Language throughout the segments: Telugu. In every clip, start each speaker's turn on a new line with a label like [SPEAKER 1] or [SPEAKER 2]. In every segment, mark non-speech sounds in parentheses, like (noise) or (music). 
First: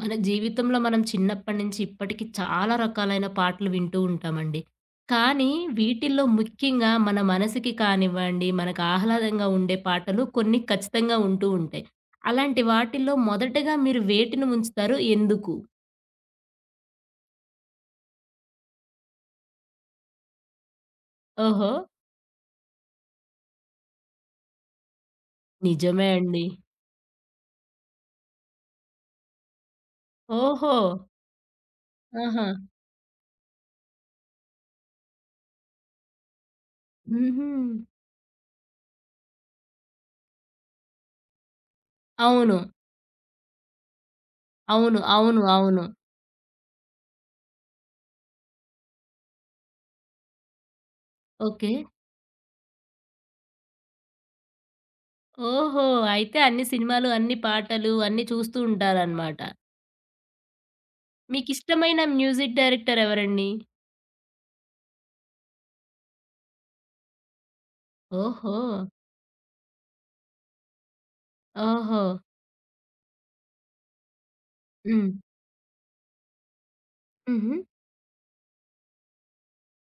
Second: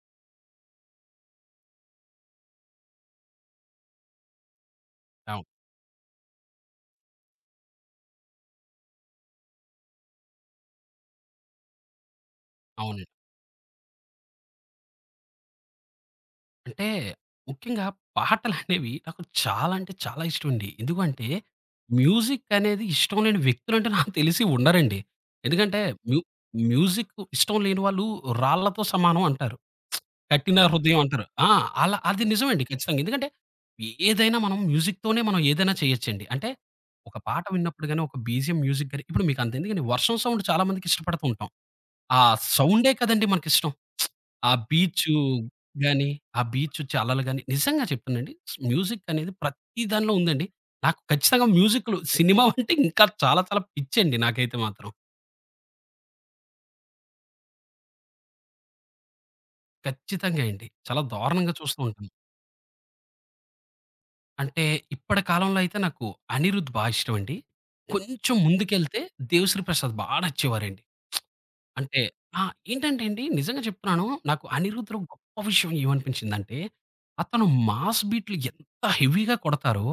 [SPEAKER 1] మన జీవితంలో మనం చిన్నప్పటి నుంచి ఇప్పటికి చాలా రకాలైన పాటలు వింటూ ఉంటామండి.
[SPEAKER 2] అవును.
[SPEAKER 1] కానీ వీటిల్లో ముఖ్యంగా మన మనసుకి కానివ్వండి, మనకు ఆహ్లాదంగా ఉండే పాటలు కొన్ని ఖచ్చితంగా ఉంటూ ఉంటాయి. అలాంటి
[SPEAKER 2] అవునండి.
[SPEAKER 1] వాటిల్లో మొదటగా మీరు వేటిని ఉంచుతారు? ఎందుకు?
[SPEAKER 2] అంటే ముఖ్యంగా పాటలనేవి నాకు చాలా ఇష్టమండి. ఎందుకంటే
[SPEAKER 1] ఓహో!
[SPEAKER 2] మ్యూజిక్ అనేది ఇష్టం లేని వ్యక్తులంటే నాకు తెలిసి ఉండరండి. ఎందుకంటే
[SPEAKER 1] నిజమే
[SPEAKER 2] మ్యూ
[SPEAKER 1] అండి.
[SPEAKER 2] మ్యూజిక్ ఇష్టం లేని వాళ్ళు రాళ్ళతో సమానం అంటారు. కట్టిన
[SPEAKER 1] ఓహో!
[SPEAKER 2] హృదయం అంటారు. అలా అది
[SPEAKER 1] ఆహా!
[SPEAKER 2] నిజమండి ఖచ్చితంగా. ఎందుకంటే ఏదైనా మనం మ్యూజిక్‌తోనే మనం ఏదైనా చేయొచ్చండి. ఒక పాట
[SPEAKER 1] హుహు.
[SPEAKER 2] విన్నప్పుడు గాని, ఒక బీజీఎం మ్యూజిక్ గాని ఇప్పుడు మీకు అంతెందుకండి, వర్షం సౌండ్ చాలా మందికి ఇష్టపడుతూ ఉంటాం. ఆ
[SPEAKER 1] అవును.
[SPEAKER 2] సౌండే కదండీ మనకిష్టం. ఆ
[SPEAKER 1] అవును.
[SPEAKER 2] బీచు
[SPEAKER 1] అవును. అవును.
[SPEAKER 2] గాని, ఆ బీచొచ్చే అలలు గాని, నిజంగా చెప్తానండి, మ్యూజిక్ అనేది ప్రతి దానిలో ఉందండి. నాకు ఖచ్చితంగా
[SPEAKER 1] ఓకే.
[SPEAKER 2] మ్యూజిక్‌లు సినిమా అంటే ఇంకా చాలా చాలా పిచ్చండి నాకైతే మాత్రం.
[SPEAKER 1] ఓహో! అయితే అన్ని సినిమాలు, అన్ని పాటలు అన్నీ చూస్తూ ఉంటారనమాట.
[SPEAKER 2] ఖచ్చితంగా అండి. చాలా దారుణంగా చూస్తూ
[SPEAKER 1] మీకిష్టమైన
[SPEAKER 2] ఉంటాను.
[SPEAKER 1] మ్యూజిక్ డైరెక్టర్ ఎవరండి?
[SPEAKER 2] అంటే ఇప్పటి కాలంలో అయితే నాకు అనిరుద్ బా ఇష్టమండి. కొంచెం
[SPEAKER 1] ఓహో!
[SPEAKER 2] ముందుకెళ్తే దేవిశ్రీ ప్రసాద్ బా నచ్చేవారండి. అంటే
[SPEAKER 1] ఓహో!
[SPEAKER 2] ఆ! ఏంటంటే అండి నిజంగా చెప్తున్నాను. నాకు అనిరుద్‌లో
[SPEAKER 1] హ్మ్.
[SPEAKER 2] గొప్ప విషయం ఏమనిపించిందంటే, అతను
[SPEAKER 1] హుహు.
[SPEAKER 2] మాస్ బీట్‌లు ఎంత హెవీగా కొడతారో,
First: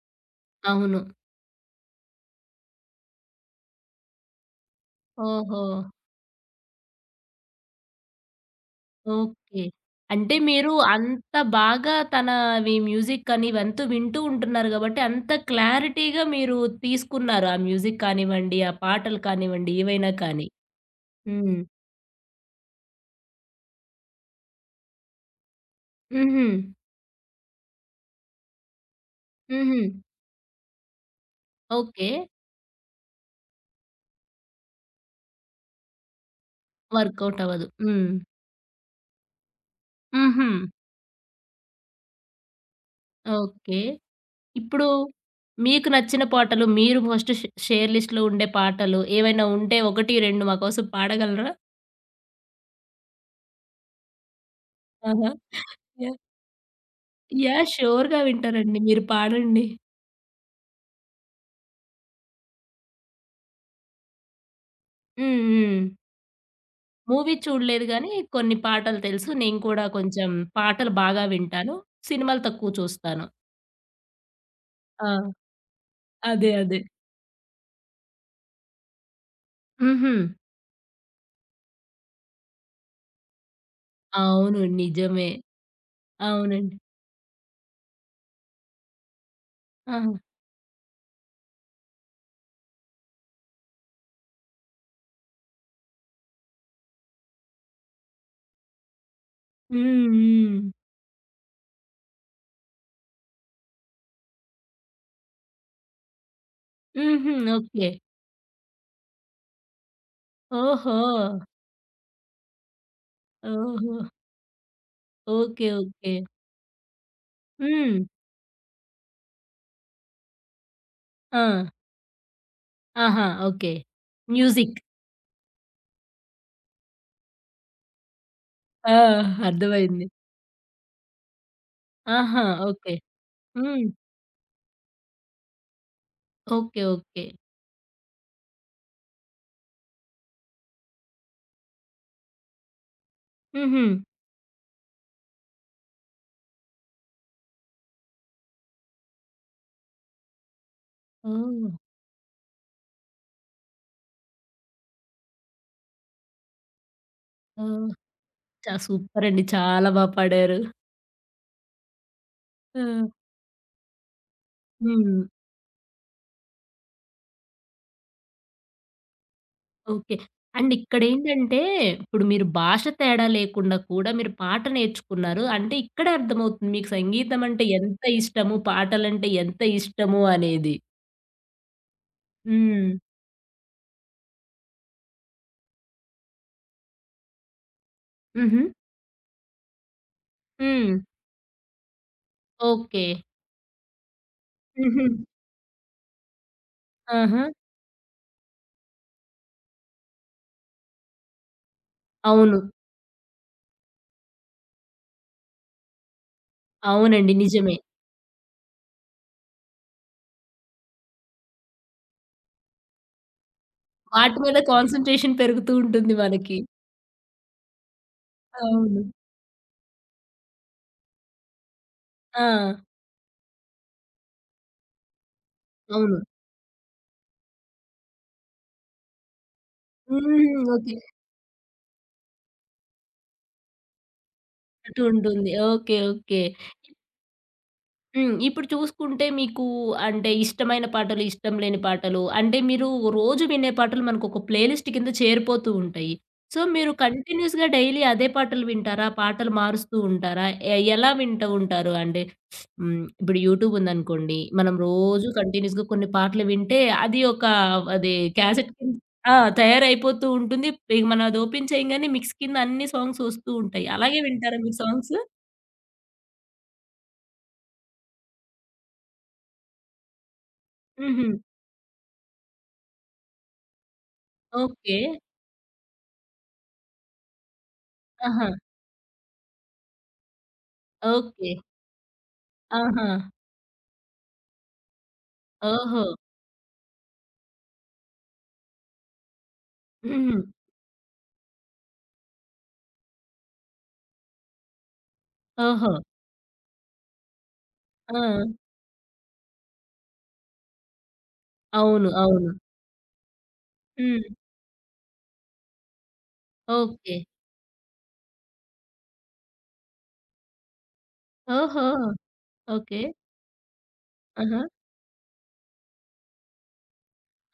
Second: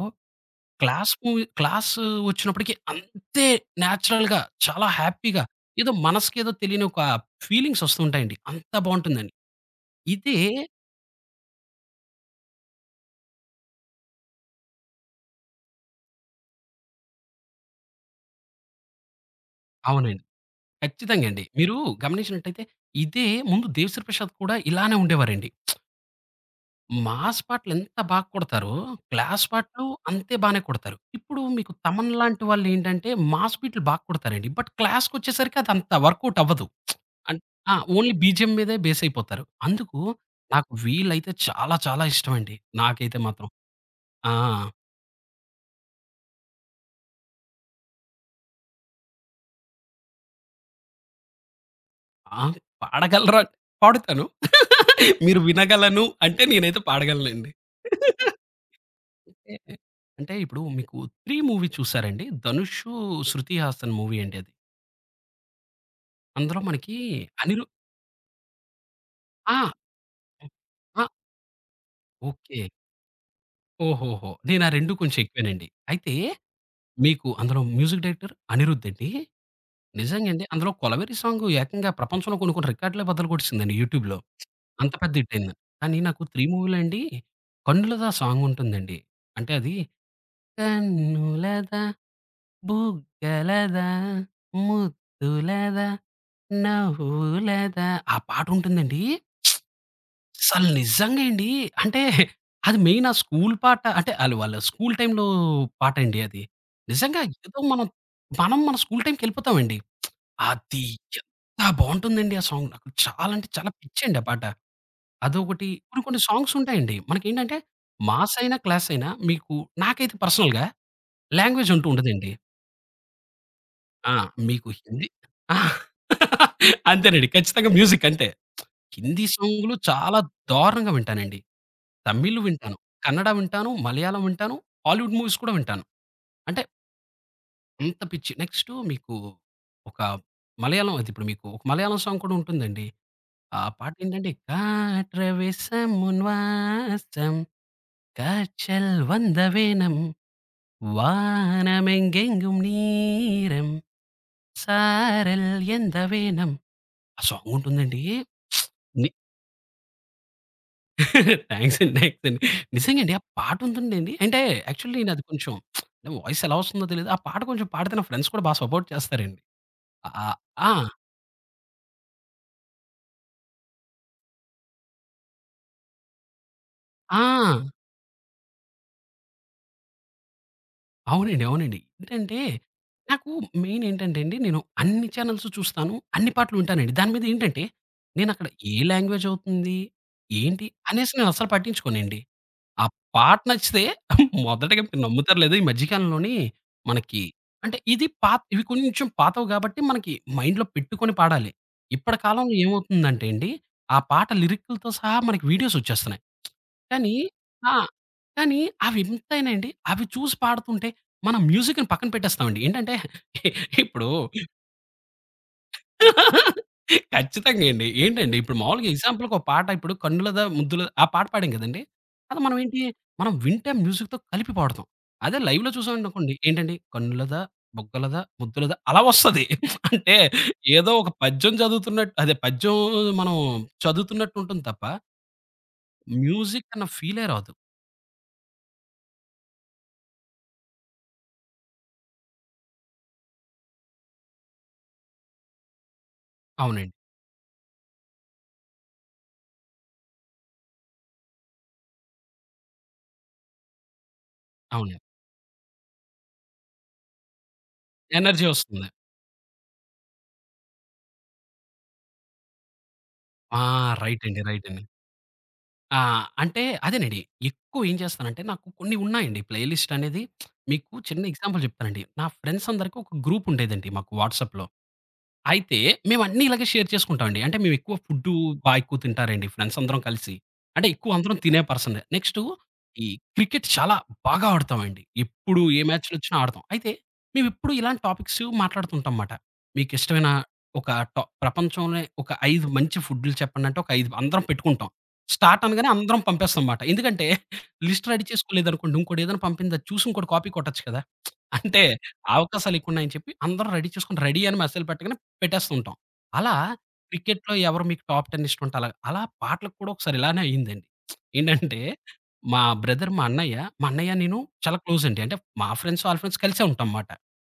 [SPEAKER 1] అవును.
[SPEAKER 2] క్లాస్ వచ్చినప్పటికి అంతే నేచురల్‌గా చాలా హ్యాపీగా
[SPEAKER 1] ఓహో!
[SPEAKER 2] ఏదో మనసుకేదో తెలియని ఒక ఫీలింగ్స్ వస్తూ ఉంటాయండి. అంత బావుంటుందండి.
[SPEAKER 1] ఓకే. అంటే
[SPEAKER 2] ఇదే
[SPEAKER 1] మీరు అంత బాగా తనవి మ్యూజిక్ అని ఇవంతా వింటూ ఉంటున్నారు గాబట్టి, అంత క్లారిటీగా మీరు తీసుకున్నారు. ఆ మ్యూజిక్ కానివ్వండి, ఆ పాటలు కానివ్వండి, ఏవైనా
[SPEAKER 2] అవునండి.
[SPEAKER 1] కానీ.
[SPEAKER 2] ఖచ్చితంగా అండి.
[SPEAKER 1] హ్మ్.
[SPEAKER 2] మీరు గమనించినట్టయితే ఇదే ముందు 'దేవిశ్రీ ప్రసాద్' కూడా ఇలానే ఉండేవారండి.
[SPEAKER 1] హుహు.
[SPEAKER 2] మాస్ పాటలు ఎంత బాగా కొడతారో, క్లాస్
[SPEAKER 1] హుహు.
[SPEAKER 2] పాటలు అంతే బానే కొడతారు. ఇప్పుడు మీకు
[SPEAKER 1] ఓకే.
[SPEAKER 2] తమన్ లాంటి వాళ్ళేంటంటే మాస్ బీట్లు బాగా కొడతారండి. బట్ క్లాస్‌కొచ్చేసరికి అదంత వర్కౌట్ అవ్వదు.
[SPEAKER 1] వర్కౌట్
[SPEAKER 2] అన్
[SPEAKER 1] అవ్వదు.
[SPEAKER 2] ఆ!
[SPEAKER 1] హ్మ్.
[SPEAKER 2] ఓన్లీ బీజీఎం మీదే బేస్ అయిపోతారు. అందుకు
[SPEAKER 1] హుహు.
[SPEAKER 2] నాకు వీళ్ళైతే చాలా చాలా ఇష్టమండి. నాకైతే మాత్రం.
[SPEAKER 1] ఓకే.
[SPEAKER 2] ఆ!
[SPEAKER 1] ఇప్పుడు మీకు నచ్చిన పాటలు, మీరు ఫస్ట్ షేర్ లిస్ట్‌లో ఉండే పాటలు ఏవైనా ఉంటే 1, 2 మా కోసం పాడగలరా?
[SPEAKER 2] ఆ! పాడగలరా? పాడుతాను.
[SPEAKER 1] ఆహా!
[SPEAKER 2] మీరు వినగలను
[SPEAKER 1] యాహ్!
[SPEAKER 2] అంటే నేనైతే పాడగలనండి.
[SPEAKER 1] యాహ్! ష్యూర్‌గా వింటారండి. మీరు పాడండి.
[SPEAKER 2] అంటే అంటే ఇప్పుడు మీకు 'త్రీ' మూవీ చూసారండి? ధనుషు, శృతి హాసన్ మూవీ అండి అది.
[SPEAKER 1] హ్మ్. హ్మ్.
[SPEAKER 2] అందులో మనకి
[SPEAKER 1] మూవీ
[SPEAKER 2] అనిరు
[SPEAKER 1] చూడలేదు గానీ, కొన్ని పాటలు తెలుసు. నేను
[SPEAKER 2] ఆ!
[SPEAKER 1] కూడా కొంచెం పాటలు
[SPEAKER 2] ఆ!
[SPEAKER 1] బాగా వింటాను. సినిమాలు
[SPEAKER 2] ఓకే.
[SPEAKER 1] తక్కువ చూస్తాను.
[SPEAKER 2] ఓహోహో! నేనా 2
[SPEAKER 1] ఆ!
[SPEAKER 2] కొంచెం ఎక్కువేనండి. అయితే
[SPEAKER 1] అదే. అదే.
[SPEAKER 2] మీకు అందులో మ్యూజిక్ డైరెక్టర్ అనిరుద్ అండి.
[SPEAKER 1] హుహు.
[SPEAKER 2] నిజంగా అండి. అందులో 'కొలవెరి సాంగ్' ఏకంగా ప్రపంచంలో కొన్ని కొన్ని రికార్డులే బద్దలు కొట్టేసిందండి యూట్యూబ్‌లో.
[SPEAKER 1] అవును.
[SPEAKER 2] అంత పెద్ద
[SPEAKER 1] నిజమే.
[SPEAKER 2] హిట్ అయింది. కానీ నాకు 3
[SPEAKER 1] అవునండి.
[SPEAKER 2] మూవీలో అండి 'కన్నులదా' సాంగ్ ఉంటుందండి. అది
[SPEAKER 1] ఆహా!
[SPEAKER 2] కన్నులదా, బుగ్గలదా, ముద్దులదా, నవ్వులదా ఆ పాటుంటుందండి.
[SPEAKER 1] హ్మ్. హ్మ్.
[SPEAKER 2] అసలు నిజంగా అండి. అంటే అది మెయిన్ ఆ స్కూల్ పాట అంటే వాళ్ళ స్కూల్ టైమ్‌లో పాటండి అది. నిజంగా
[SPEAKER 1] హుహు.
[SPEAKER 2] ఏదో
[SPEAKER 1] ఓకే.
[SPEAKER 2] మనం మన స్కూల్ టైమ్‌కెళ్ళిపోతామండి. అది
[SPEAKER 1] ఓహో!
[SPEAKER 2] ఎంత బావుంటుందండి ఆ సాంగ్. నాకు చాలా
[SPEAKER 1] ఓహో!
[SPEAKER 2] పిచ్చండి ఆ పాట.
[SPEAKER 1] ఓకే.
[SPEAKER 2] అదొకటి కొన్ని
[SPEAKER 1] ఓకే.
[SPEAKER 2] కొన్ని సాంగ్స్ ఉంటాయండి. మనకేంటంటే
[SPEAKER 1] హ్మ్.
[SPEAKER 2] మాస్ అయినా, క్లాస్ అయినా మీకు నాకైతే పర్సనల్‌గా
[SPEAKER 1] ఆ!
[SPEAKER 2] లాంగ్వేజ్ అంటూ ఉండదండి.
[SPEAKER 1] ఆహా! ఓకే.
[SPEAKER 2] ఆ! మీకు
[SPEAKER 1] మ్యూజిక్.
[SPEAKER 2] హిందీ ఆ! (laughs) అంతేనండి. ఖచ్చితంగా మ్యూజిక్ అంతే.
[SPEAKER 1] ఆ!
[SPEAKER 2] హిందీ సాంగులు
[SPEAKER 1] అర్థమైంది.
[SPEAKER 2] చాలా దారుణంగా వింటానండి. తమిళ్
[SPEAKER 1] ఆహా!
[SPEAKER 2] వింటాను,
[SPEAKER 1] ఓకే.
[SPEAKER 2] కన్నడ వింటాను,
[SPEAKER 1] హ్మ్.
[SPEAKER 2] మలయాళం వింటాను, హాలీవుడ్ మూవీస్ కూడా వింటాను. అంటే
[SPEAKER 1] ఓకే. ఓకే.
[SPEAKER 2] అంత పిచ్చి. నెక్స్టు మీకు ఒక మలయాళం అది ఇప్పుడు మీకు ఒక మలయాళం సాంగ్ కూడా ఉంటుందండి. ఆ
[SPEAKER 1] హుహు.
[SPEAKER 2] పాటేంటంటే "కాற்றవెసం ఉన్ వాసం కాற்றல் வந்தவேனம்
[SPEAKER 1] ఓహ్!
[SPEAKER 2] వానమెంగెంగుం నీరం సారల్ ఎందవేనం" ఆ
[SPEAKER 1] ఓహ్!
[SPEAKER 2] సాంగుంటుందండి.
[SPEAKER 1] చా
[SPEAKER 2] ని
[SPEAKER 1] సూపరండి. చాలా బా పాడారు.
[SPEAKER 2] థాంక్స్ అండి. థాంక్స్ అండి.
[SPEAKER 1] ఆ!
[SPEAKER 2] నిజంగండి. ఆ పాటుంటుందండి. యాక్చువల్లీ
[SPEAKER 1] హ్మ్.
[SPEAKER 2] నాది కొంచెం, వాయిస్ ఎలా వస్తుందో తెలీదు. ఆ పాట కొంచెం పాడితే నా ఫ్రెండ్స్ కూడా బా సపోర్ట్ చేస్తారండి.
[SPEAKER 1] ఓకే.
[SPEAKER 2] ఆహ్, ఆ!
[SPEAKER 1] అండ్ ఇక్కడేంటంటే, ఇప్పుడు మీరు భాష తేడా లేకుండా కూడా మీరు పాట నేర్చుకున్నారు. అంటే ఇక్కడే అర్థమవుతుంది మీకు
[SPEAKER 2] ఆ!
[SPEAKER 1] సంగీతం అంటే ఎంత ఇష్టము, పాటలంటే ఎంత ఇష్టము అనేది.
[SPEAKER 2] అవునండి. అవునండి. ఏంటంటే
[SPEAKER 1] హ్మ్.
[SPEAKER 2] నాకు మెయిన్ ఏంటంటే అండి, నేను అన్ని చానెల్స్ చూస్తాను. అన్ని పాటలు వింటానండి. దాని మీద ఏంటంటే నేనక్కడ
[SPEAKER 1] హుహు.
[SPEAKER 2] ఏ లాంగ్వేజ్ అవుతుంది? ఏంటి?
[SPEAKER 1] హ్మ్.
[SPEAKER 2] అనేసి నేను అస్సలు పట్టించుకోనండి. ఆ
[SPEAKER 1] ఓకే.
[SPEAKER 2] పాట నచ్చితే మొదటగా మీరు
[SPEAKER 1] హుహు.
[SPEAKER 2] నమ్ముతారో లేదో, ఈ మధ్య కాలంలోని మనకి,
[SPEAKER 1] ఆహా!
[SPEAKER 2] అంటే ఇది ఇవి కొంచెం పాతవి కాబట్టి మనకి మైండ్‌లో పెట్టుకొని పాడాలి. ఇప్పటి కాలంలో
[SPEAKER 1] అవును.
[SPEAKER 2] ఏమవుతుందంటే అండి, ఆ పాట లిరిక్కులతో సహా మనకి వీడియోస్ వచ్చేస్తున్నాయి. కానీ
[SPEAKER 1] అవునండి.
[SPEAKER 2] ఆ!
[SPEAKER 1] నిజమే.
[SPEAKER 2] కానీ అవి ఎంతైనా అండి, అవి చూసి పాడుతుంటే మనం మ్యూజిక్‌ని పక్కన పెట్టేస్తామండి. ఏంటంటే ఇప్పుడు
[SPEAKER 1] వాటి మీద కాన్సంట్రేషన్ పెరుగుతూ ఉంటుంది మనకి.
[SPEAKER 2] ఖచ్చితంగా అండి. ఏంటండి ఇప్పుడు మామూలుగా
[SPEAKER 1] అవును.
[SPEAKER 2] ఎగ్జాంపుల్‌కి ఒక పాట ఇప్పుడు 'కన్నులదా ముద్దులదా' ఆ పాట పాడాం కదండీ! అది
[SPEAKER 1] ఆ!
[SPEAKER 2] మనం మనం వింటాం, మ్యూజిక్‌తో కలిపి పాడుతాం. అదే లైవ్‌లో
[SPEAKER 1] అవును.
[SPEAKER 2] చూసామనుకోండి, ఏంటండి 'కన్నులదా బొగ్గలదా ముద్దులదా' అలా వస్తది. అంటే
[SPEAKER 1] హ్మ్.
[SPEAKER 2] ఏదో
[SPEAKER 1] ఓకే.
[SPEAKER 2] ఒక పద్యం చదువుతున్నట్టు, అదే పద్యం మనం చదువుతున్నట్టు ఉంటుంది తప్ప
[SPEAKER 1] అటు ఉంటుంది. ఓకే. ఓకే.
[SPEAKER 2] మ్యూజిక్ అన్న ఫీలే రాదు.
[SPEAKER 1] హ్మ్. ఇప్పుడు చూసుకుంటే మీకు అంటే ఇష్టమైన పాటలు, ఇష్టం లేని పాటలు అంటే మీరు రోజు వినే పాటలు మనకొక ప్లే లిస్ట్ కింద చేరిపోతూ ఉంటాయి. సో, మీరు
[SPEAKER 2] అవునండి.
[SPEAKER 1] కంటిన్యూయస్‌గా డైలీ అదే పాటలు వింటారా? పాటలు మారుస్తూ ఉంటారా? ఎలా వింటూ ఉంటారు? అంటే హ్మ్. ఇప్పుడు యూట్యూబ్ ఉందనుకోండి. మనం
[SPEAKER 2] అవును.
[SPEAKER 1] రోజు కంటిన్యూయస్‌గా కొన్ని పాటలు వింటే అది ఒక అది
[SPEAKER 2] ఎనర్జీ
[SPEAKER 1] క్యాసెట్
[SPEAKER 2] వస్తుంది.
[SPEAKER 1] కింద ఆ! తయారైపోతూ ఉంటుంది. ఇగ మనం అది ఓపెన్ చేయంగానే మిక్స్ కింద అన్ని సాంగ్స్ వస్తూ
[SPEAKER 2] ఆ!
[SPEAKER 1] ఉంటాయి. అలాగే
[SPEAKER 2] రైట్ అండి.
[SPEAKER 1] వింటారా
[SPEAKER 2] రైట్
[SPEAKER 1] మీరు
[SPEAKER 2] అండి.
[SPEAKER 1] సాంగ్స్?
[SPEAKER 2] ఆ! అంటే అదేనండి. ఎక్కువ ఏం చేస్తానంటే నాకు కొన్ని ఉన్నాయండి ప్లే లిస్ట్ అనేది. మీకు చిన్న
[SPEAKER 1] హుహు.
[SPEAKER 2] ఎగ్జాంపుల్ చెప్తానండి. నా ఫ్రెండ్స్ అందరికి ఒక గ్రూప్ ఉండేదండి మాకు వాట్సాప్‌లో.
[SPEAKER 1] ఓకే.
[SPEAKER 2] అయితే మేమన్నీ ఇలాగే షేర్ చేసుకుంటామండి. అంటే మేమెక్కువ ఫుడ్డు
[SPEAKER 1] ఆహా!
[SPEAKER 2] బా ఎక్కువ తింటారండి, ఫ్రెండ్స్ అందరం కలిసి. అంటే ఎక్కువ అందరం
[SPEAKER 1] ఓకే.
[SPEAKER 2] తినే పర్సనే. నెక్స్టు
[SPEAKER 1] ఆహా!
[SPEAKER 2] ఈ క్రికెట్ చాలా బాగా ఆడతామండి. ఎప్పుడు ఏ
[SPEAKER 1] ఓహో!
[SPEAKER 2] మ్యాచ్‌లొచ్చినా ఆడతాం. అయితే మేమెప్పుడు ఇలాంటి టాపిక్స్ మాట్లాడుతుంటాం మాట. మీకిష్టమైన
[SPEAKER 1] హ్మ్.
[SPEAKER 2] ఒక టా ప్రపంచంలోనే ఒక 5 మంచి ఫుడ్‌లు చెప్పండంటే, ఒక 5 అందరం పెట్టుకుంటాం. స్టార్ట్ అనగానే
[SPEAKER 1] ఓహో!
[SPEAKER 2] అందరం పంపేస్తాం మాట. ఎందుకంటే లిస్ట్
[SPEAKER 1] ఆ!
[SPEAKER 2] రెడీ చేసుకోలేదనుకోండి, ఇంకోడేదైనా పంపింది అది చూసి ఇంకోడు కాపీ కొట్టొచ్చు కదా! అంటే
[SPEAKER 1] అవును. అవును.
[SPEAKER 2] అవకాశాలెక్కువున్నాయని చెప్పి అందరం రెడీ చేసుకొని
[SPEAKER 1] హ్మ్.
[SPEAKER 2] రెడీ అని మెసేజ్‌లు పెట్టగానే పెట్టేస్తూ ఉంటాం. అలా
[SPEAKER 1] ఓకే.
[SPEAKER 2] క్రికెట్‌లో ఎవరు మీకు టాప్ 10 ఇష్టముంటే అలాగా. అలా అలా పాటలకు కూడా ఒకసారి ఇలానే అయిందండి. ఏంటంటే
[SPEAKER 1] ఓహో! ఓకే.
[SPEAKER 2] మా అన్నయ్య, మా అన్నయ్య నేను
[SPEAKER 1] ఆహా!
[SPEAKER 2] చాలా క్లోజ్ అండి. అంటే మా ఫ్రెండ్స్, ఆళ్ళ ఫ్రెండ్స్ కలిసే ఉంటాం మాట.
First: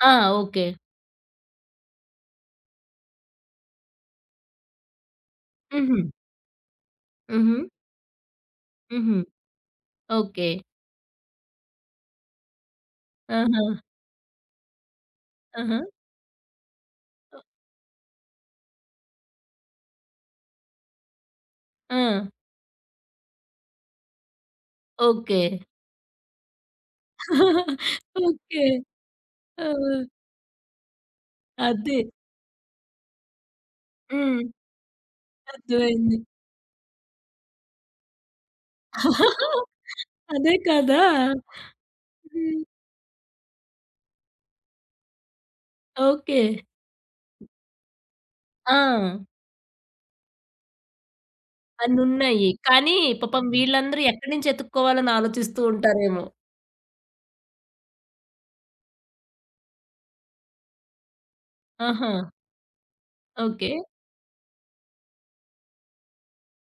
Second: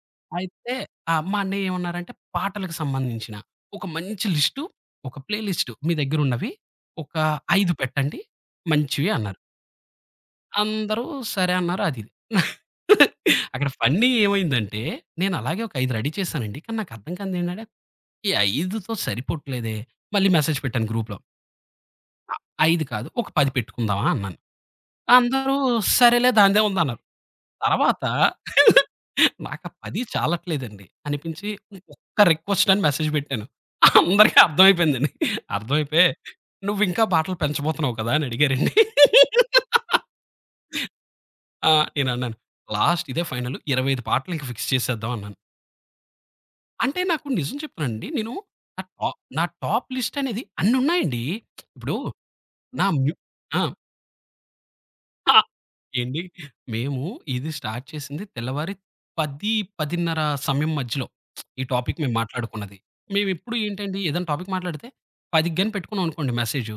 [SPEAKER 1] ఆ! ఓకే.
[SPEAKER 2] అయితే ఆ! మా అన్నయ్య ఏమన్నారంటే పాటలకు సంబంధించిన ఒక మంచి లిస్టు, ఒక ప్లే లిస్టు మీ
[SPEAKER 1] హుహు.
[SPEAKER 2] దగ్గరున్నవి ఒక
[SPEAKER 1] హుహు.
[SPEAKER 2] 5 పెట్టండి మంచివి
[SPEAKER 1] హుహు.
[SPEAKER 2] అన్నారు.
[SPEAKER 1] ఓకే.
[SPEAKER 2] అందరూ సరే అన్నారు, అది ఇది.
[SPEAKER 1] ఆహా!
[SPEAKER 2] అక్కడ ఫన్నీ ఏమైందంటే నేను అలాగే ఒక
[SPEAKER 1] ఆహా!
[SPEAKER 2] 5 రెడీ చేశానండి. కానీ నాకు అర్థం కానిదేంటంటే ఈ 5తో సరిపోవట్లేదే. మళ్ళీ మెసేజ్ పెట్టాను గ్రూప్‌లో.
[SPEAKER 1] ఆ!
[SPEAKER 2] 5 కాదు ఒక 10 పెట్టుకుందామా అన్నాను.
[SPEAKER 1] ఓకే.
[SPEAKER 2] అందరూ సరేలే దానిదే ఉందన్నారు. తర్వాత
[SPEAKER 1] ఓకే.
[SPEAKER 2] (laughs) నాకు
[SPEAKER 1] ఆ!
[SPEAKER 2] ఆ 10 చాలట్లేదండి అనిపించి
[SPEAKER 1] అదే.
[SPEAKER 2] ఒక్క రిక్వెస్ట్ అని మెసేజ్ పెట్టాను. అందరికీ
[SPEAKER 1] హ్మ్.
[SPEAKER 2] అర్థమైపోయిందండి. అర్థమైపోయి
[SPEAKER 1] అర్థమైంది.
[SPEAKER 2] "నువ్వింకా బాటలు పెంచబోతున్నావు కదా!" అని అడిగారండి.
[SPEAKER 1] అదే కదా!
[SPEAKER 2] ఆ! నేనన్నాను
[SPEAKER 1] హ్మ్.
[SPEAKER 2] "లాస్ట్ ఇదే ఫైనల్ 25 పాటలు ఇంక ఫిక్స్ చేసేద్దాం" అన్నాను.
[SPEAKER 1] ఓకే.
[SPEAKER 2] అంటే నాకు నిజం చెప్తున్నానండి. నేను
[SPEAKER 1] ఆ!
[SPEAKER 2] నా టా నా టాప్ లిస్ట్ అనేది అన్నున్నాయండి. ఇప్పుడు
[SPEAKER 1] అన్నున్నయి.
[SPEAKER 2] నా
[SPEAKER 1] కానీ
[SPEAKER 2] మ్యు
[SPEAKER 1] పాపం
[SPEAKER 2] ఆ!
[SPEAKER 1] వీళ్ళందరూ ఎక్కడి నుంచి ఎతుక్కోవాలని
[SPEAKER 2] ఆ!
[SPEAKER 1] ఆలోచిస్తూ
[SPEAKER 2] ఏండి
[SPEAKER 1] ఉంటారేమో.
[SPEAKER 2] మేము ఇది స్టార్ట్ చేసింది తెల్లవారి 10, 10:30 సమయం మధ్యలో. ఈ టాపిక్
[SPEAKER 1] ఆహా!
[SPEAKER 2] మేము మాట్లాడుకున్నది. మేమెప్పుడు
[SPEAKER 1] ఓకే.
[SPEAKER 2] ఏంటండి ఏదైనా టాపిక్ మాట్లాడితే 10కి గాని పెట్టుకున్నాం అనుకోండి మెసేజు.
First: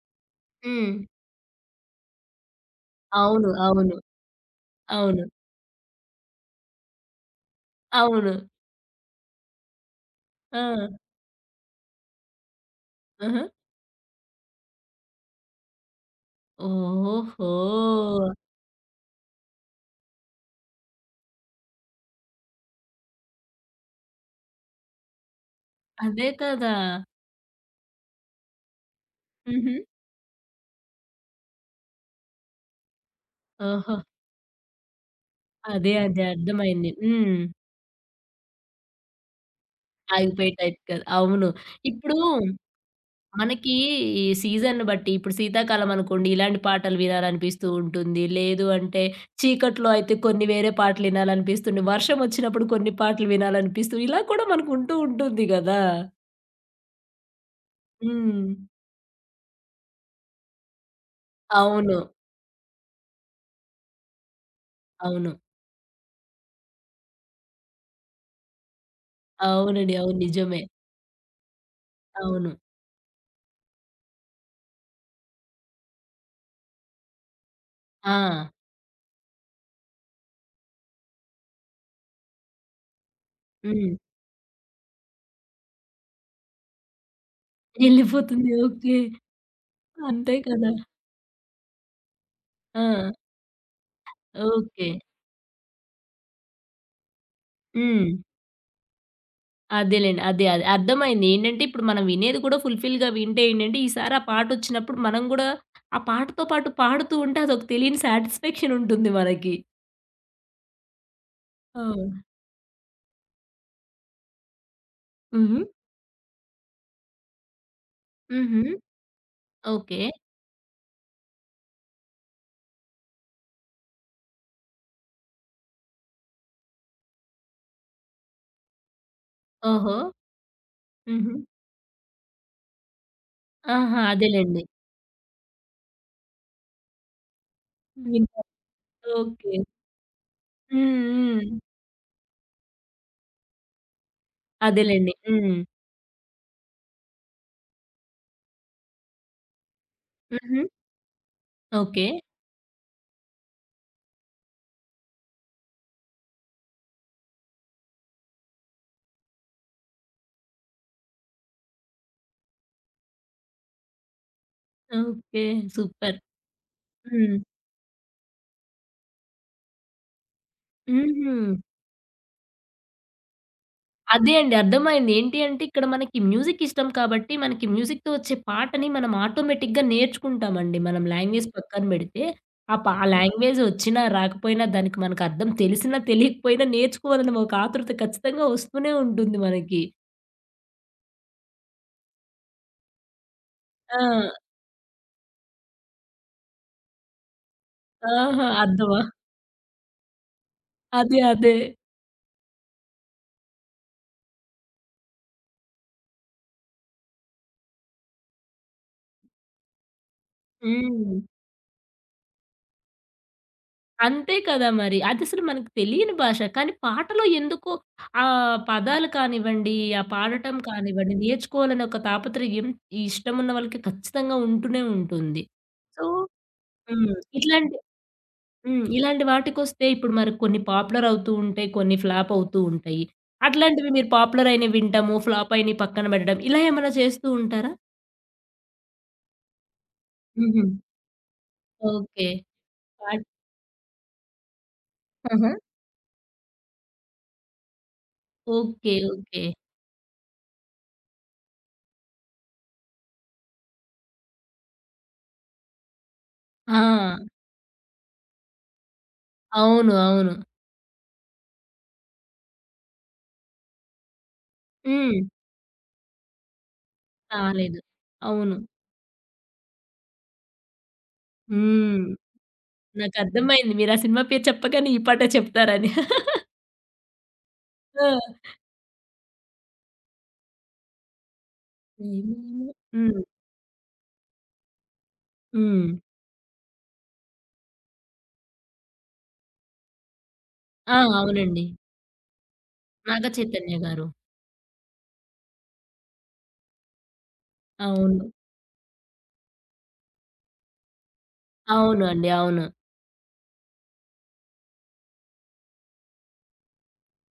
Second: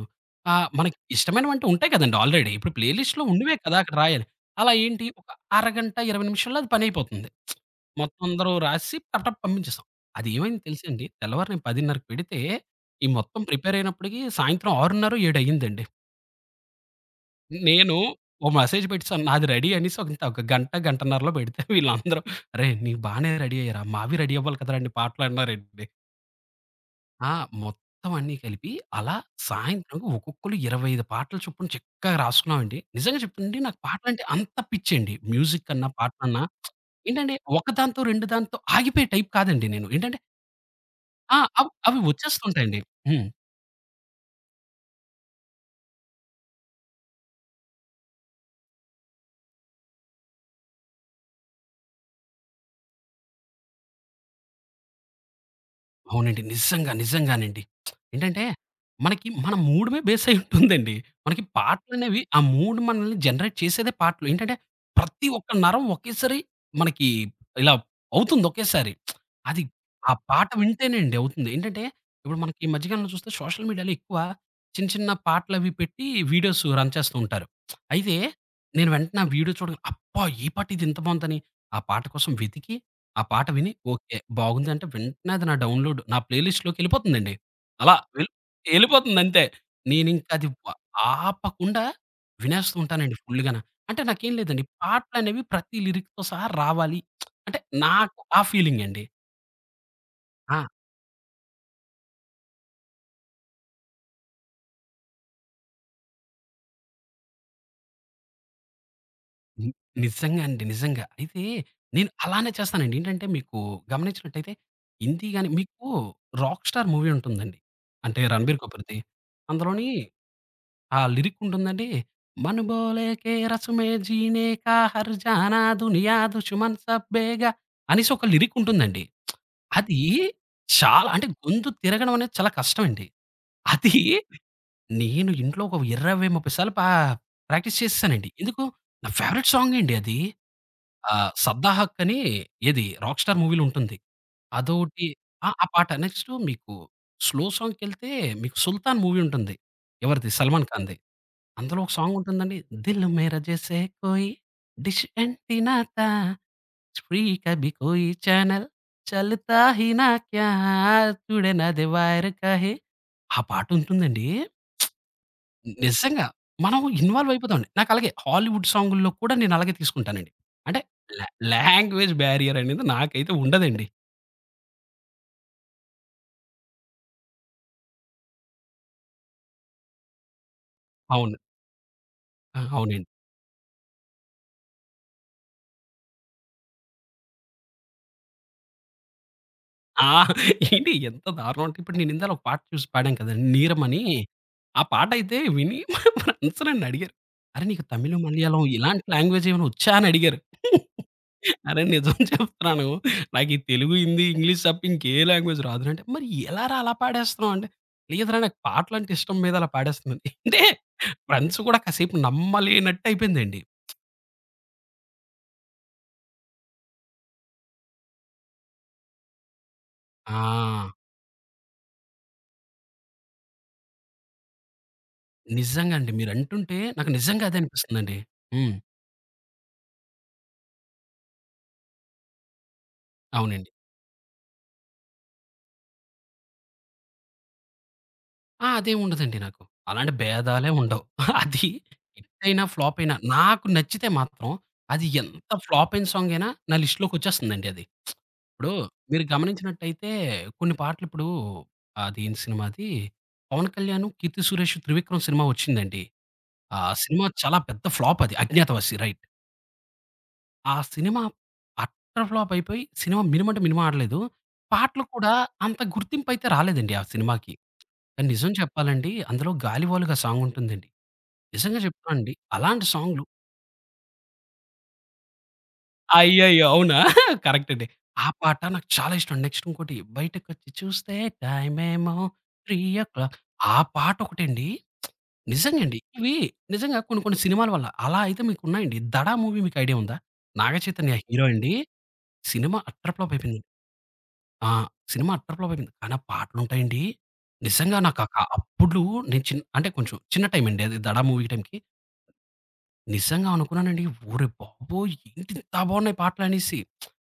[SPEAKER 2] ఆహ్,
[SPEAKER 1] హ్మ్.
[SPEAKER 2] మనకి ఇష్టమైనవంటూ ఉంటాయి కదండీ ఆల్రెడీ. ఇప్పుడు ప్లే లిస్ట్‌లో
[SPEAKER 1] అవును.
[SPEAKER 2] ఉన్నవే కదా! అక్కడ
[SPEAKER 1] అవును.
[SPEAKER 2] రాయాలి. అలా ఏంటి
[SPEAKER 1] అవును.
[SPEAKER 2] ఒక అరగంట, 20 నిమిషాల్లో అది పనైపోతుంది. మొత్తం
[SPEAKER 1] అవును.
[SPEAKER 2] అందరూ రాసి టప్ టప్ పంపించేసాం. అదేమైంది తెలుసా
[SPEAKER 1] ఆ!
[SPEAKER 2] అండి, తెల్లవారు నేను 10:30కి పెడితే, ఈ మొత్తం
[SPEAKER 1] ఆహా!
[SPEAKER 2] ప్రిపేర్ అయినప్పటికి సాయంత్రం 6:30, 7 అయిందండి.
[SPEAKER 1] ఓహో!
[SPEAKER 2] నేను ఓ మెసేజ్ పెట్టేసాను. నాది రెడీ అనేసి ఇంత ఒక గంట, గంటన్నరలో పెడితే వీళ్ళందరూ "అరేయ్! నీవి బానే రెడీ అయ్యారా? మావి రెడీ అవ్వాలి కదరండి పాటలు" అన్నారండి.
[SPEAKER 1] అదే కదా!
[SPEAKER 2] ఆ! మొత్తం అన్నీ కలిపి అలా
[SPEAKER 1] హుహు.
[SPEAKER 2] సాయంత్రం ఒక్కొక్కళ్ళు 25 పాటలు చొప్పున చక్కగా రాసుకున్నామండి. నిజంగా చెప్తానండి నాకు
[SPEAKER 1] ఓహో!
[SPEAKER 2] పాటలంటే అంత పిచ్చండి. మ్యూజిక్ అన్నా,
[SPEAKER 1] అదే. అదే.
[SPEAKER 2] పాటలన్నా
[SPEAKER 1] అర్థమైంది.
[SPEAKER 2] ఏంటంటే
[SPEAKER 1] హ్మ్.
[SPEAKER 2] ఒకదాంతో, రెండు దాంతో ఆగిపోయే టైప్ కాదండి నేను. ఏంటంటే
[SPEAKER 1] ఆగిపోయే టైప్ కాదు.
[SPEAKER 2] ఆ!
[SPEAKER 1] అవును.
[SPEAKER 2] అవ్ అవి
[SPEAKER 1] ఇప్పుడు
[SPEAKER 2] వచ్చేస్తుంటాయండి. హ్మ్.
[SPEAKER 1] మనకి ఈ సీజన్‌ని బట్టి ఇప్పుడు శీతాకాలం అనుకోండి ఇలాంటి పాటలు వినాలనిపిస్తూ ఉంటుంది. లేదు అంటే చీకట్లో అయితే కొన్ని వేరే పాటలు వినాలనిపిస్తుంది. వర్షం వచ్చినప్పుడు కొన్ని పాటలు వినాలనిపిస్తూ ఇలా కూడా మనకు ఉంటూ ఉంటుంది గదా!
[SPEAKER 2] అవునండి. నిజంగా. నిజంగానండి. ఏంటంటే,
[SPEAKER 1] హ్మ్.
[SPEAKER 2] మనకి మన మూడుమే బేస్ అయి ఉంటుందండి. మనకి
[SPEAKER 1] అవును.
[SPEAKER 2] పాటలనేవి ఆ మూడ్ మనల్ని జనరేట్ చేసేదే పాటలు. ఏంటంటే, ప్రతి
[SPEAKER 1] అవును.
[SPEAKER 2] ఒక్క నరం ఒకేసారి మనకి ఇలా అవుతుంది ఒకేసారి. అది
[SPEAKER 1] అవునండి.
[SPEAKER 2] ఆ
[SPEAKER 1] అవును.
[SPEAKER 2] పాట
[SPEAKER 1] నిజమే.
[SPEAKER 2] వింటేనే అండి అవుతుంది. ఏంటంటే, ఇప్పుడు
[SPEAKER 1] అవును.
[SPEAKER 2] మనకి ఈ మధ్య కాలంలో చూస్తే సోషల్ మీడియాలో ఎక్కువ చిన్న చిన్న పాటలవి పెట్టి వీడియోస్ రన్ చేస్తూ ఉంటారు. అయితే,
[SPEAKER 1] ఆ!
[SPEAKER 2] నేను వెంటనే ఆ వీడియో చూడగా అబ్బా! ఈ పాట ఇది ఇంత బావుందని, ఆ పాట కోసం వెతికి ఆ పాట విని
[SPEAKER 1] హ్మ్.
[SPEAKER 2] ఓకే. బాగుందంటే వెంటనే అది నా డౌన్‌లోడ్ నా ప్లే లిస్ట్‌లోకెళ్ళిపోతుందండి. అలా వెల్
[SPEAKER 1] ఎళ్ళిపోతుంది. ఓకే.
[SPEAKER 2] ఎళ్ళిపోతుందంతే. నేనింక
[SPEAKER 1] అంతే
[SPEAKER 2] అది
[SPEAKER 1] కదా!
[SPEAKER 2] వ ఆపకుండా వినేస్తూ
[SPEAKER 1] ఆ!
[SPEAKER 2] ఉంటానండి ఫుల్‌గాన. అంటే నాకేం లేదండి.
[SPEAKER 1] ఓకే.
[SPEAKER 2] పాటలనేవి ప్రతి లిరిక్‌తో సహా రావాలి. అంటే
[SPEAKER 1] హ్మ్.
[SPEAKER 2] నాకు ఆ ఫీలింగండి.
[SPEAKER 1] అదేలెండి. అదే. అదే.
[SPEAKER 2] ఆ!
[SPEAKER 1] అర్థమైంది. ఏంటంటే, ఇప్పుడు మనం వినేది కూడా ఫుల్‌ఫిల్‌గా వింటే ఏంటంటే, ఈసారి ఆ పాటొచ్చినప్పుడు మనం గూడా ఆ పాటతో పాటు పాడుతూ ఉంటే అదొక తెలియని సాటిస్ఫాక్షన్ ఉంటుంది మనకి.
[SPEAKER 2] ని నిజంగా అండి. నిజంగా. అయితే
[SPEAKER 1] అవును.
[SPEAKER 2] నేను అలానే చేస్తానండి. ఏంటంటే మీకు గమనించినట్టయితే హిందీ గాని
[SPEAKER 1] హుహు.
[SPEAKER 2] మీకు 'రాక్ స్టార్' మూవీ ఉంటుందండి. అంటే 'రణబీర్
[SPEAKER 1] హుహు.
[SPEAKER 2] కపూర్‌ది.' అందులోని
[SPEAKER 1] ఓకే.
[SPEAKER 2] ఆ లిరిక్ ఉంటుందండి. 'मन बोले के रस में जीने का हर जाना दुनिया दुश्मन सब बेगा' అనేసి ఒక లిరిక్ ఉంటుందండి.
[SPEAKER 1] ఓహో!
[SPEAKER 2] అది చాలా అంటే
[SPEAKER 1] హుహు.
[SPEAKER 2] గొంతు తిరగడం అనేది చాలా కష్టమండి. అది
[SPEAKER 1] ఆహా! అదేలెండి.
[SPEAKER 2] నేను ఇంట్లో ఒక 20, 30 సార్లు ప్రాక్టీస్ చేసేసానండి.
[SPEAKER 1] వింటారు.
[SPEAKER 2] ఎందుకు, నా ఫేవరెట్
[SPEAKER 1] ఓకే.
[SPEAKER 2] సాంగ్ అండి అది.
[SPEAKER 1] హ్మ్.
[SPEAKER 2] ఆహ్,
[SPEAKER 1] హ్మ్.
[SPEAKER 2] 'సద్దా హక్' అని ఏది 'రాక్ స్టార్' మూవీలో ఉంటుంది. అదోటి
[SPEAKER 1] అదేలెండి.
[SPEAKER 2] ఆ!
[SPEAKER 1] హ్మ్.
[SPEAKER 2] ఆ పాట. నెక్స్టు మీకు స్లో సాంగ్‌కెళ్తే మీకు 'సుల్తాన్' మూవీ ఉంటుంది. ఎవరిది
[SPEAKER 1] హుహు.
[SPEAKER 2] 'సల్మాన్ ఖాన్‌ది.' అందులో ఒక
[SPEAKER 1] ఓకే.
[SPEAKER 2] సాంగ్ ఉంటుందండి. 'దిల్ మేరా జైసే కోయి డిష్ యాంటీనా తా. ఫ్రీ కభీ కోయి చానల్ చల్తా హీ నా క్యా చూడే నాదే వైర్ కా హే' ఆ పాటుంటుందండి.
[SPEAKER 1] ఓకే. సూపర్.
[SPEAKER 2] నిజంగా మనం ఇన్వాల్వ్
[SPEAKER 1] హ్మ్.
[SPEAKER 2] అయిపోతామండి. నాకలాగే హాలీవుడ్ సాంగుల్లో కూడా నేను అలాగే తీసుకుంటానండి. అంటే లా
[SPEAKER 1] హుహు.
[SPEAKER 2] లాంగ్వేజ్ బ్యారియర్ అనేది నాకైతే ఉండదండి.
[SPEAKER 1] అదే అండి. అర్థమైంది. ఏంటి అంటే ఇక్కడ మనకి మ్యూజిక్ ఇష్టం కాబట్టి మనకి మ్యూజిక్‌తో వచ్చే పాటని మనం ఆటోమేటిక్‌గా నేర్చుకుంటామండి. మనం
[SPEAKER 2] అవును.
[SPEAKER 1] లాంగ్వేజ్ పక్కన పెడితే
[SPEAKER 2] ఆ!
[SPEAKER 1] ఆ
[SPEAKER 2] అవునండి.
[SPEAKER 1] లాంగ్వేజ్ వచ్చినా రాకపోయినా దానికి మనకు అర్థం తెలిసినా తెలియకపోయినా నేర్చుకోవాలన్న ఒక ఆతృత ఖచ్చితంగా వస్తూనే ఉంటుంది మనకి.
[SPEAKER 2] ఆ! ఏండి ఎంత దారుణం అంటే, ఇప్పుడు నేను ఇందాల ఒక పాట చూసి పాడాను కదండీ 'నీరం'
[SPEAKER 1] ఆ!
[SPEAKER 2] అని. ఆ పాట అయితే విని (laughs) మా ఫ్రెండ్స్ నన్ను అడిగారు. "అరె! నీకు తమిళం,
[SPEAKER 1] ఆహా!
[SPEAKER 2] మలయాళం
[SPEAKER 1] అర్థమా?
[SPEAKER 2] ఇలాంటి లాంగ్వేజ్ ఏమైనా వచ్చా?" అని అడిగారు.
[SPEAKER 1] అదే. అదే.
[SPEAKER 2] అరె! నిజం చెప్తున్నాను. నాకు ఈ తెలుగు, హిందీ, ఇంగ్లీష్ తప్ప ఇంకే లాంగ్వేజ్ రాదురా! అంటే "మరి ఎలారా అలా పాడేస్తున్నావు?" అంటే "లేదురా నాకు పాటలంటే ఇష్టం మీద అలా పాడేస్తున్నాను." అంటే
[SPEAKER 1] హ్మ్.
[SPEAKER 2] ఫ్రెండ్స్ కూడా కాసేపు నమ్మలేనట్టు అయిపోయిందండి.
[SPEAKER 1] అంతే కదా మరి. అదసలు మనకు తెలియని భాష. కానీ పాటలో ఎందుకో ఆ పదాలు కానివ్వండి, ఆ
[SPEAKER 2] ఆ!
[SPEAKER 1] పాడటం కానివ్వండి, నేర్చుకోవాలనే ఒక తాపత్రయం ఈ ఇష్టమున్న వాళ్ళకి ఖచ్చితంగా ఉంటూనే ఉంటుంది.
[SPEAKER 2] నిజంగా
[SPEAKER 1] సో
[SPEAKER 2] అండి. మీరంటుంటే నాకు
[SPEAKER 1] హ్మ్.
[SPEAKER 2] నిజంగా అదే
[SPEAKER 1] ఇట్లాంటి
[SPEAKER 2] అనిపిస్తుందండి. హ్మ్.
[SPEAKER 1] హ్మ్. ఇలాంటి వాటికొస్తే ఇప్పుడు మరి కొన్ని పాపులర్ అవుతూ ఉంటాయి. కొన్ని ఫ్లాప్ అవుతూ ఉంటాయి.
[SPEAKER 2] అవునండి.
[SPEAKER 1] అట్లాంటివి మీరు పాపులర్ అయినవి వింటము. ఫ్లాప్ అయినవి పక్కన పెట్టడం. ఇలా ఏమైనా చేస్తూ ఉంటారా?
[SPEAKER 2] అదేముండదండి నాకు. అలాంటి
[SPEAKER 1] హుహు.
[SPEAKER 2] భేదాలే ఉండవు. (laughs) అది
[SPEAKER 1] ఓకే.
[SPEAKER 2] హిట్టయినా, ఫ్లాపయినా
[SPEAKER 1] పాట్
[SPEAKER 2] నాకు నచ్చితే మాత్రం అది
[SPEAKER 1] ఆహా!
[SPEAKER 2] ఎంత ఫ్లాపయిన సాంగయినా నా లిస్ట్‌లోకొచ్చేస్తుందండి అది. ఇప్పుడు
[SPEAKER 1] ఓకే.
[SPEAKER 2] మీరు
[SPEAKER 1] ఓకే.
[SPEAKER 2] గమనించినట్టయితే కొన్ని పాటలిప్పుడు అదేం సినిమా అది? 'పవన్ కళ్యాణ్, కీర్తి సురేష్, త్రివిక్రమ్' సినిమా వచ్చిందండి. ఆ
[SPEAKER 1] ఆ!
[SPEAKER 2] సినిమా చాలా పెద్ద ఫ్లాపది 'అజ్ఞాతవాసి' రైట్.
[SPEAKER 1] అవును. అవును.
[SPEAKER 2] ఆ సినిమా అట్టర్ ఫ్లాపయిపోయి సినిమా మినిమంటే మినిమం ఆడలేదు. పాటలు
[SPEAKER 1] హ్మ్.
[SPEAKER 2] కూడా అంత గుర్తింపయితే రాలేదండి ఆ సినిమాకి.
[SPEAKER 1] రాలేదు.
[SPEAKER 2] కానీ నిజం
[SPEAKER 1] అవును.
[SPEAKER 2] చెప్పాలండి. అందులో 'గాలివాలుగా' సాంగుంటుందండి. నిజంగా
[SPEAKER 1] హ్మ్.
[SPEAKER 2] చెప్తున్నానండి. అలాంటి సాంగ్‌లు
[SPEAKER 1] నాకర్థమైంది. మీరా సినిమా పేరు చెప్పగానే ఈ పాటే చెప్తారని.
[SPEAKER 2] అయ్యయ్యో! అవునా? (laughs) కరెక్ట్ అండి. ఆ
[SPEAKER 1] ఆ!
[SPEAKER 2] పాట నాకు చాలా ఇష్టం. నెక్స్ట్ ఇంకోటి 'బయటకొచ్చి చూస్తే టైమేమో
[SPEAKER 1] ఏమేమో హ్మ్.
[SPEAKER 2] 3:00' ఆ పాటొకటండి.
[SPEAKER 1] హ్మ్.
[SPEAKER 2] నిజంగండి. ఇవి నిజంగా కొన్ని కొన్ని సినిమాల వల్ల అలా అయితే మీకున్నాయండి. 'దడ' మూవీ మీకు ఐడియా ఉందా?
[SPEAKER 1] ఆ!
[SPEAKER 2] నాగచైతన్య హీరో
[SPEAKER 1] అవునండి.
[SPEAKER 2] అండి. సినిమా అట్టర్ ఫ్లాప్ అయిపోయింది.
[SPEAKER 1] నాగచైతన్య గారు.
[SPEAKER 2] ఆ! సినిమా అట్టర్ ఫ్లాప్ అయిపోయింది. కానీ ఆ పాటలుంటాయండి. నిజంగా నాకు
[SPEAKER 1] అవును.
[SPEAKER 2] అప్పుడు నేను చిన్ అంటే కొంచెం చిన్న టైమ్ అండి అది 'దడా' మూవీ టైమ్‌కి.
[SPEAKER 1] అవును అండి. అవును.
[SPEAKER 2] నిజంగా అనుకున్నానండి. ఒరేయ్ బాబోయ్! ఏంటి ఇంత బాగున్నాయి పాటలనేసి.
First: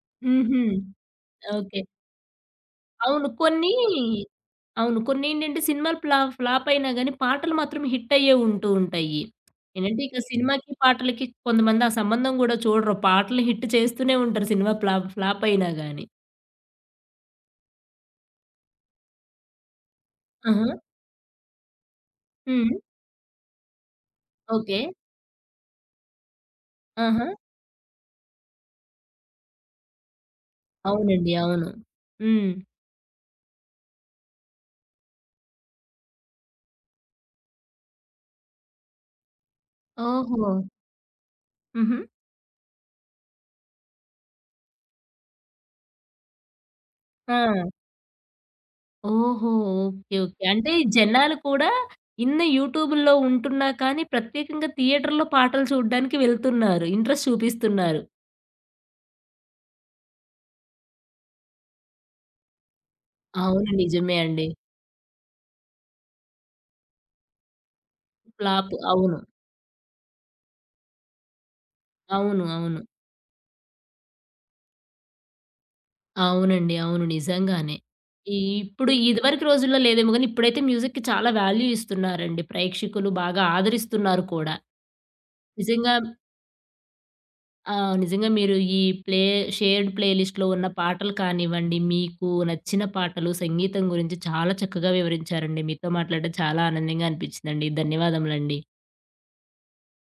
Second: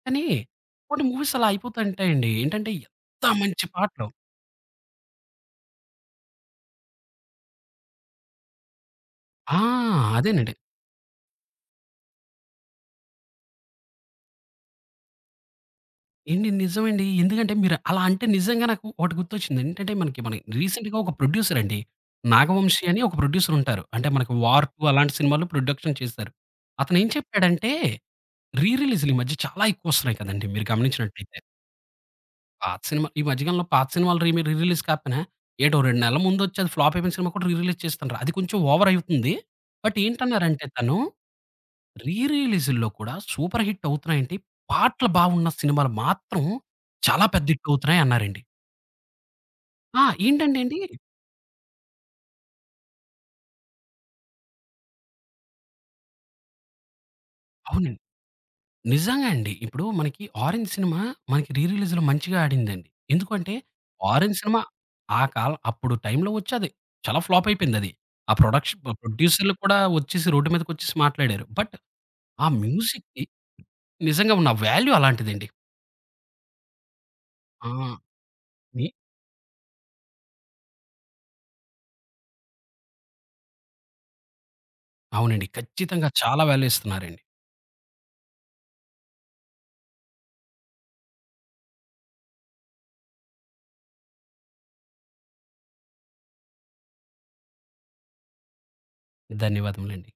[SPEAKER 2] కానీ
[SPEAKER 1] హుహు.
[SPEAKER 2] కొన్ని మూవీస్ అలా
[SPEAKER 1] ఓకే.
[SPEAKER 2] అయిపోతుంటాయండి. ఏంటంటే ఎంత
[SPEAKER 1] అవును.
[SPEAKER 2] మంచి
[SPEAKER 1] కొన్ని
[SPEAKER 2] పాటలు.
[SPEAKER 1] అవును. కొన్నేంటంటే, సినిమాలు ఫ్లాప్ అయినా గాని పాటలు మాత్రం హిట్ అయ్యేవి ఉంటూ ఉంటాయి.
[SPEAKER 2] ఆ!
[SPEAKER 1] ఏంటంటే ఇక
[SPEAKER 2] అదేనండి.
[SPEAKER 1] సినిమాకి, పాటలకి కొంతమంది ఆ సంబంధం గూడా చూడరు. పాటలు హిట్ చేస్తూనే ఉంటారు సినిమా ఫ్లాప్ అయినా గాని.
[SPEAKER 2] ఏండి నిజమండి. ఎందుకంటే మీరు అలా అంటే నిజంగా నాకు ఒకటి గుర్తొచ్చింది. ఏంటంటే మనకి మన
[SPEAKER 1] ఆహా!
[SPEAKER 2] రీసెంట్‌గా ఒక ప్రొడ్యూసర్ అండి.
[SPEAKER 1] హ్మ్.
[SPEAKER 2] 'నాగవంశి' అని ఒక ప్రొడ్యూసర్ ఉంటారు. అంటే మనకి 'వార్
[SPEAKER 1] ఓకే.
[SPEAKER 2] 2' అలాంటి సినిమాలు ప్రొడక్షన్ చేశారు. అతను ఏం
[SPEAKER 1] ఆహా!
[SPEAKER 2] చెప్పాడంటే రీ రిలీజ్‌లు ఈ మధ్య చాలా ఎక్కువొస్తున్నాయి కదండీ! మీరు
[SPEAKER 1] అవునండి.
[SPEAKER 2] గమనించినట్టయితే.
[SPEAKER 1] అవును. హ్మ్.
[SPEAKER 2] పాత సినిమా ఈ మధ్య కాలంలో పాత సినిమాలు రీ రిలీజ్ కాకపోయినా, ఏటో 2 నెలల ముందొచ్చి అది ఫ్లాప్ అయిపోయిన సినిమా కూడా రీ రిలీజ్ చేస్తున్నారు. అది కొంచెం ఓవర్ అవుతుంది. బట్
[SPEAKER 1] ఓహో!
[SPEAKER 2] ఏంటన్నారంటే తను,
[SPEAKER 1] హుహు.
[SPEAKER 2] రీ రిలీజ్‌ల్లో కూడా సూపర్ హిట్ అవుతున్నాయేంటి, పాటలు బావున్న సినిమాలు మాత్రం చాలా పెద్ద హిట్
[SPEAKER 1] ఆ!
[SPEAKER 2] అవుతున్నాయి అన్నారండి.
[SPEAKER 1] ఓహో!
[SPEAKER 2] ఆ!
[SPEAKER 1] ఓకే. ఓకే.
[SPEAKER 2] ఏంటంటే
[SPEAKER 1] అంటే
[SPEAKER 2] అండి
[SPEAKER 1] జనాలు కూడా ఇన్ని యూట్యూబుల్లో ఉంటున్నా కానీ ప్రత్యేకంగా థియేటర్‌లో పాటలు చూడ్డానికి వెళ్తున్నారు. ఇంట్రెస్ట్
[SPEAKER 2] అవునండి.
[SPEAKER 1] చూపిస్తున్నారు.
[SPEAKER 2] నిజంగా అండి. ఇప్పుడు మనకి 'ఆరెంజ్' సినిమా మనకి రీ రిలీజ్‌లో మంచిగా ఆడిందండి. ఎందుకంటే
[SPEAKER 1] అవును. నిజమే
[SPEAKER 2] 'ఆరెంజ్'
[SPEAKER 1] అండి.
[SPEAKER 2] సినిమా ఆ కాలం అప్పుడు టైంలో వచ్చి అది చాలా ఫ్లాప్ అయిపోయిందది. ఆ
[SPEAKER 1] ఫ్లాప్.
[SPEAKER 2] ప్రొడక్షన్
[SPEAKER 1] అవును.
[SPEAKER 2] ప్రొడ్యూసర్‌లు కూడా వచ్చేసి రోడ్డు మీదకొచ్చేసి మాట్లాడారు. బట్
[SPEAKER 1] అవును.
[SPEAKER 2] ఆ
[SPEAKER 1] అవును.
[SPEAKER 2] మ్యూజిక్‌కి నిజంగా ఉన్న వాల్యూ అలాంటిదండి.
[SPEAKER 1] అవునండి. అవును. నిజంగానే.
[SPEAKER 2] ఆ!
[SPEAKER 1] ఈ
[SPEAKER 2] ని
[SPEAKER 1] ఇప్పుడు ఇదివరకు రోజుల్లో లేదేమో గానీ ఇప్పుడైతే మ్యూజిక్‌కి చాలా వాల్యూ ఇస్తున్నారండి. ప్రేక్షకులు బాగా ఆదరిస్తున్నారు కూడా.
[SPEAKER 2] అవునండి.
[SPEAKER 1] నిజంగా
[SPEAKER 2] ఖచ్చితంగా చాలా వాల్యూ ఇస్తున్నారండి.
[SPEAKER 1] ఆ! నిజంగా మీరు ఈ ప్లే షేర్డ్ ప్లేలిస్ట్‌లో ఉన్న పాటలు కానివ్వండి, మీకు నచ్చిన పాటలు, సంగీతం గురించి చాలా చక్కగా వివరించారండి. మీతో మాట్లాడడం చాలా ఆనందంగా అనిపించిందండి. ధన్యవాదములండి.
[SPEAKER 2] ధన్యవాదములండి.